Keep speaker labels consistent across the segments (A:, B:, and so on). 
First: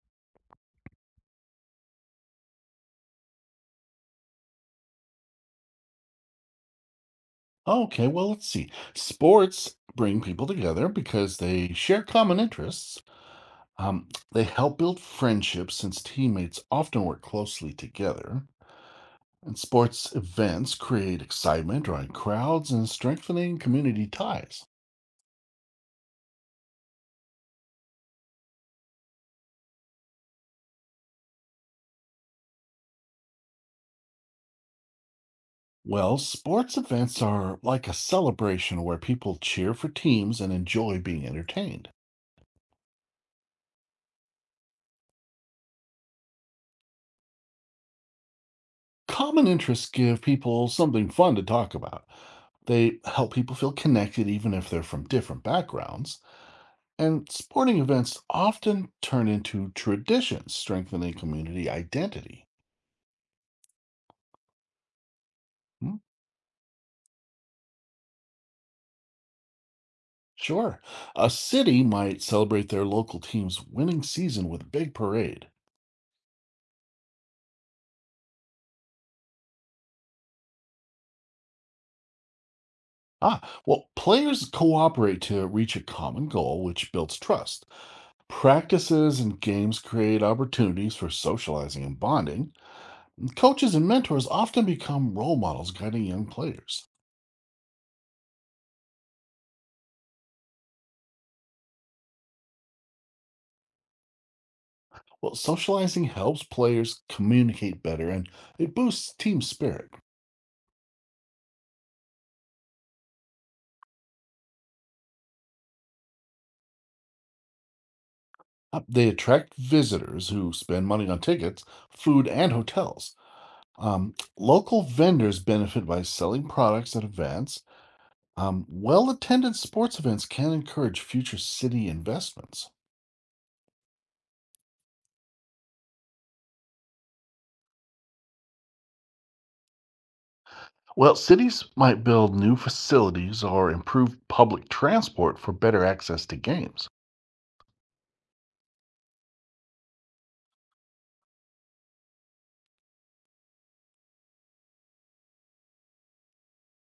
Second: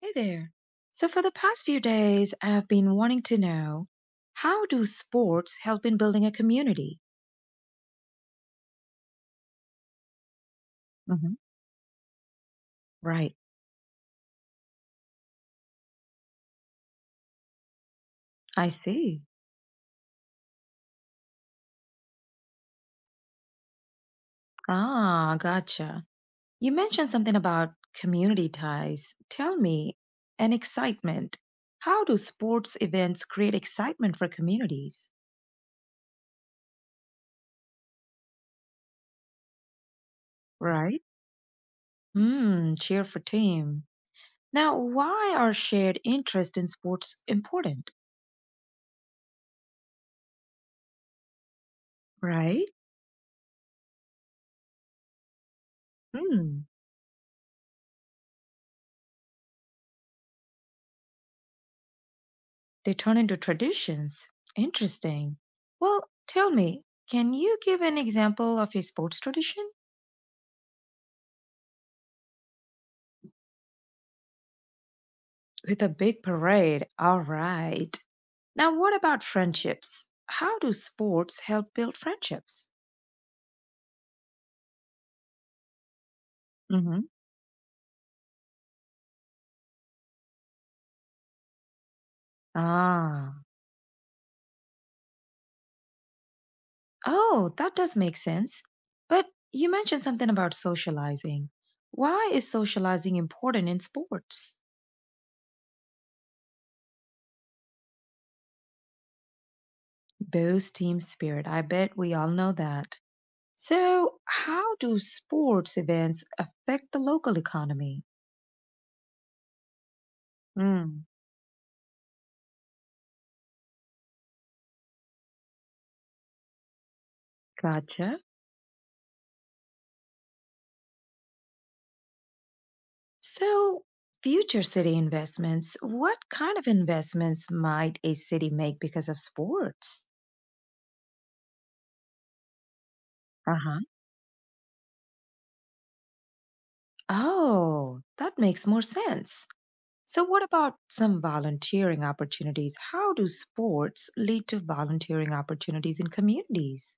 A: Hey there. For the past few days, I've been wanting to know, how do sports help in building a community?
B: Okay, well, let's see. Sports bring people together
A: Hmm.
B: because they share common interests.
A: Right.
B: They help build friendships since teammates often work closely together.
A: I see.
B: And sports events create excitement, drawing crowds and strengthening community ties.
A: Ah, gotcha. You mentioned something about community ties. Tell me, and excitement. How do sports events create excitement for communities?
B: Well, sports events are like a celebration where people cheer for teams and enjoy
A: Right.
B: being entertained.
A: Hmm, cheer for team. Now, why are shared interest in sports important?
B: Common interests give people something fun to talk about.
A: Right?
B: They help people feel connected even if they're from different backgrounds.
A: Hmm.
B: And sporting events often turn into traditions, strengthening community identity.
A: They turn into traditions. Interesting.
B: Hmm.
A: Well, tell me, can you give an example of a sports tradition?
B: Sure. A city might celebrate their local team's winning season with a big parade.
A: With a big parade. All right. Now, what about friendships? How do sports help build friendships?
B: Ah, well, players cooperate to reach a common goal, which
A: Hmm.
B: builds trust. Practices and games create opportunities for socializing and bonding. And
A: Ah.
B: coaches and mentors often become role models guiding young players.
A: Oh, that does make sense. But you mentioned something about socializing. Why is socializing important in sports?
B: Well, socializing helps players communicate better and it boosts team spirit.
A: Boosts team spirit. I bet we all know that. So, how do sports events affect the local economy?
B: They attract visitors who spend
A: Mm,
B: money on tickets, food, and hotels. Local vendors benefit by selling products at events.
A: gotcha.
B: Well attended sports events can encourage future city investments.
A: So, future city investments, what kind of investments might a city make because of sports?
B: Well, cities might build new facilities or
A: Uh-huh.
B: improve public transport for better access to games.
A: Oh, that makes more sense. So, what about some volunteering opportunities? How do sports lead to volunteering opportunities in communities?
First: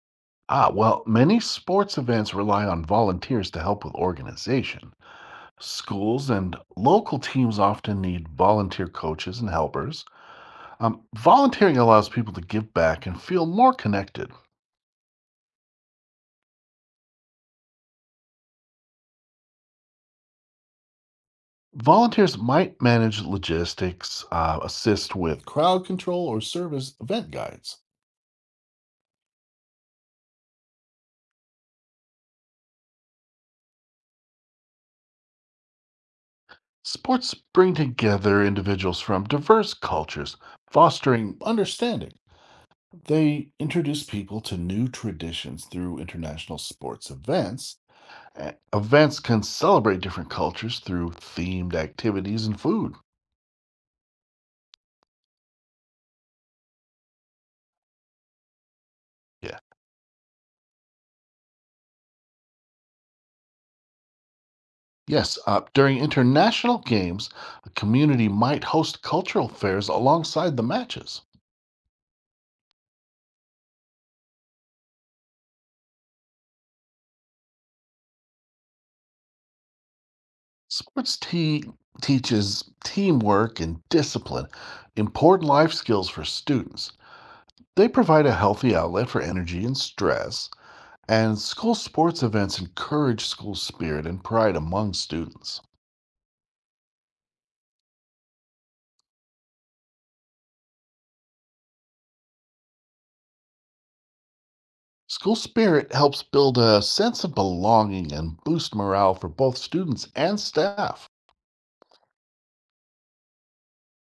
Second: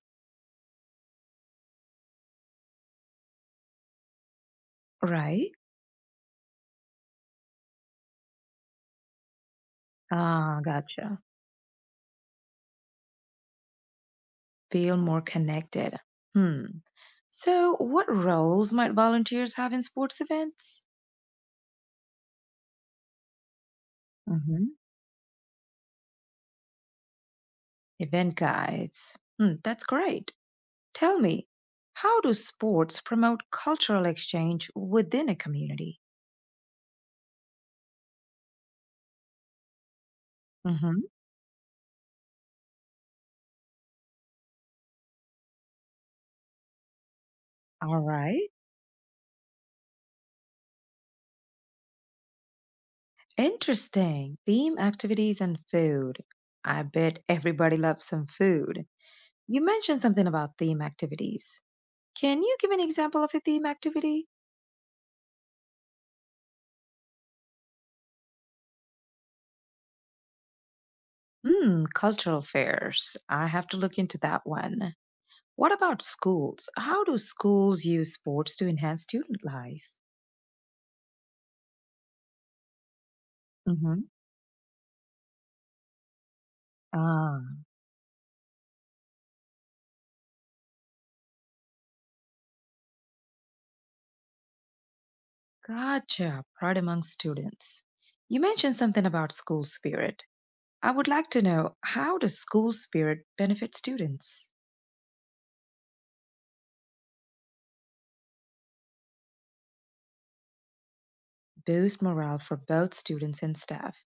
B: Well, many sports events rely on volunteers to help with organization.
A: Right.
B: Schools and local teams often need volunteer coaches and helpers.
A: Ah,
B: Um,
A: gotcha.
B: volunteering allows people to give back and feel more connected.
A: Feel more connected. Hmm. So, what roles might volunteers have in sports events?
B: Volunteers might manage logistics,
A: Hmm.
B: assist with crowd control, or serve as event guides.
A: Event guides. Hmm, that's great. Tell me, how do sports promote cultural exchange within a community?
B: Sports bring together individuals from diverse cultures,
A: Mm-hmm.
B: fostering understanding. They introduce people to new traditions through international sports events.
A: All right.
B: Events can celebrate different cultures through themed activities and food.
A: Interesting. Theme activities and food. I bet everybody loves some food.
B: Yeah.
A: You mentioned something about theme activities. Can you give an example of a theme activity?
B: Yes, during international games, a community might host cultural fairs alongside the matches.
A: Hmm, cultural fairs. I have to look into that one. What about schools? How do schools use sports to enhance student life?
B: Sports teaches teamwork and
A: Hmm.
B: discipline, important life skills for students.
A: Ah,
B: They provide a healthy outlet for energy and stress, and school sports events encourage school spirit and pride among students.
A: gotcha. Pride among students. You mentioned something about school spirit. I would like to know, how does school spirit benefit students?
B: School spirit helps build a sense of belonging and boost morale for both students and staff.
A: Boost morale for both students and staff.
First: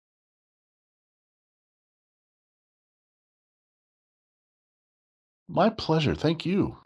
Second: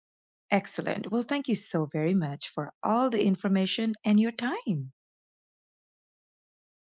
A: Excellent. Well, thank you so very much for all the information and your time.
B: My pleasure. Thank you.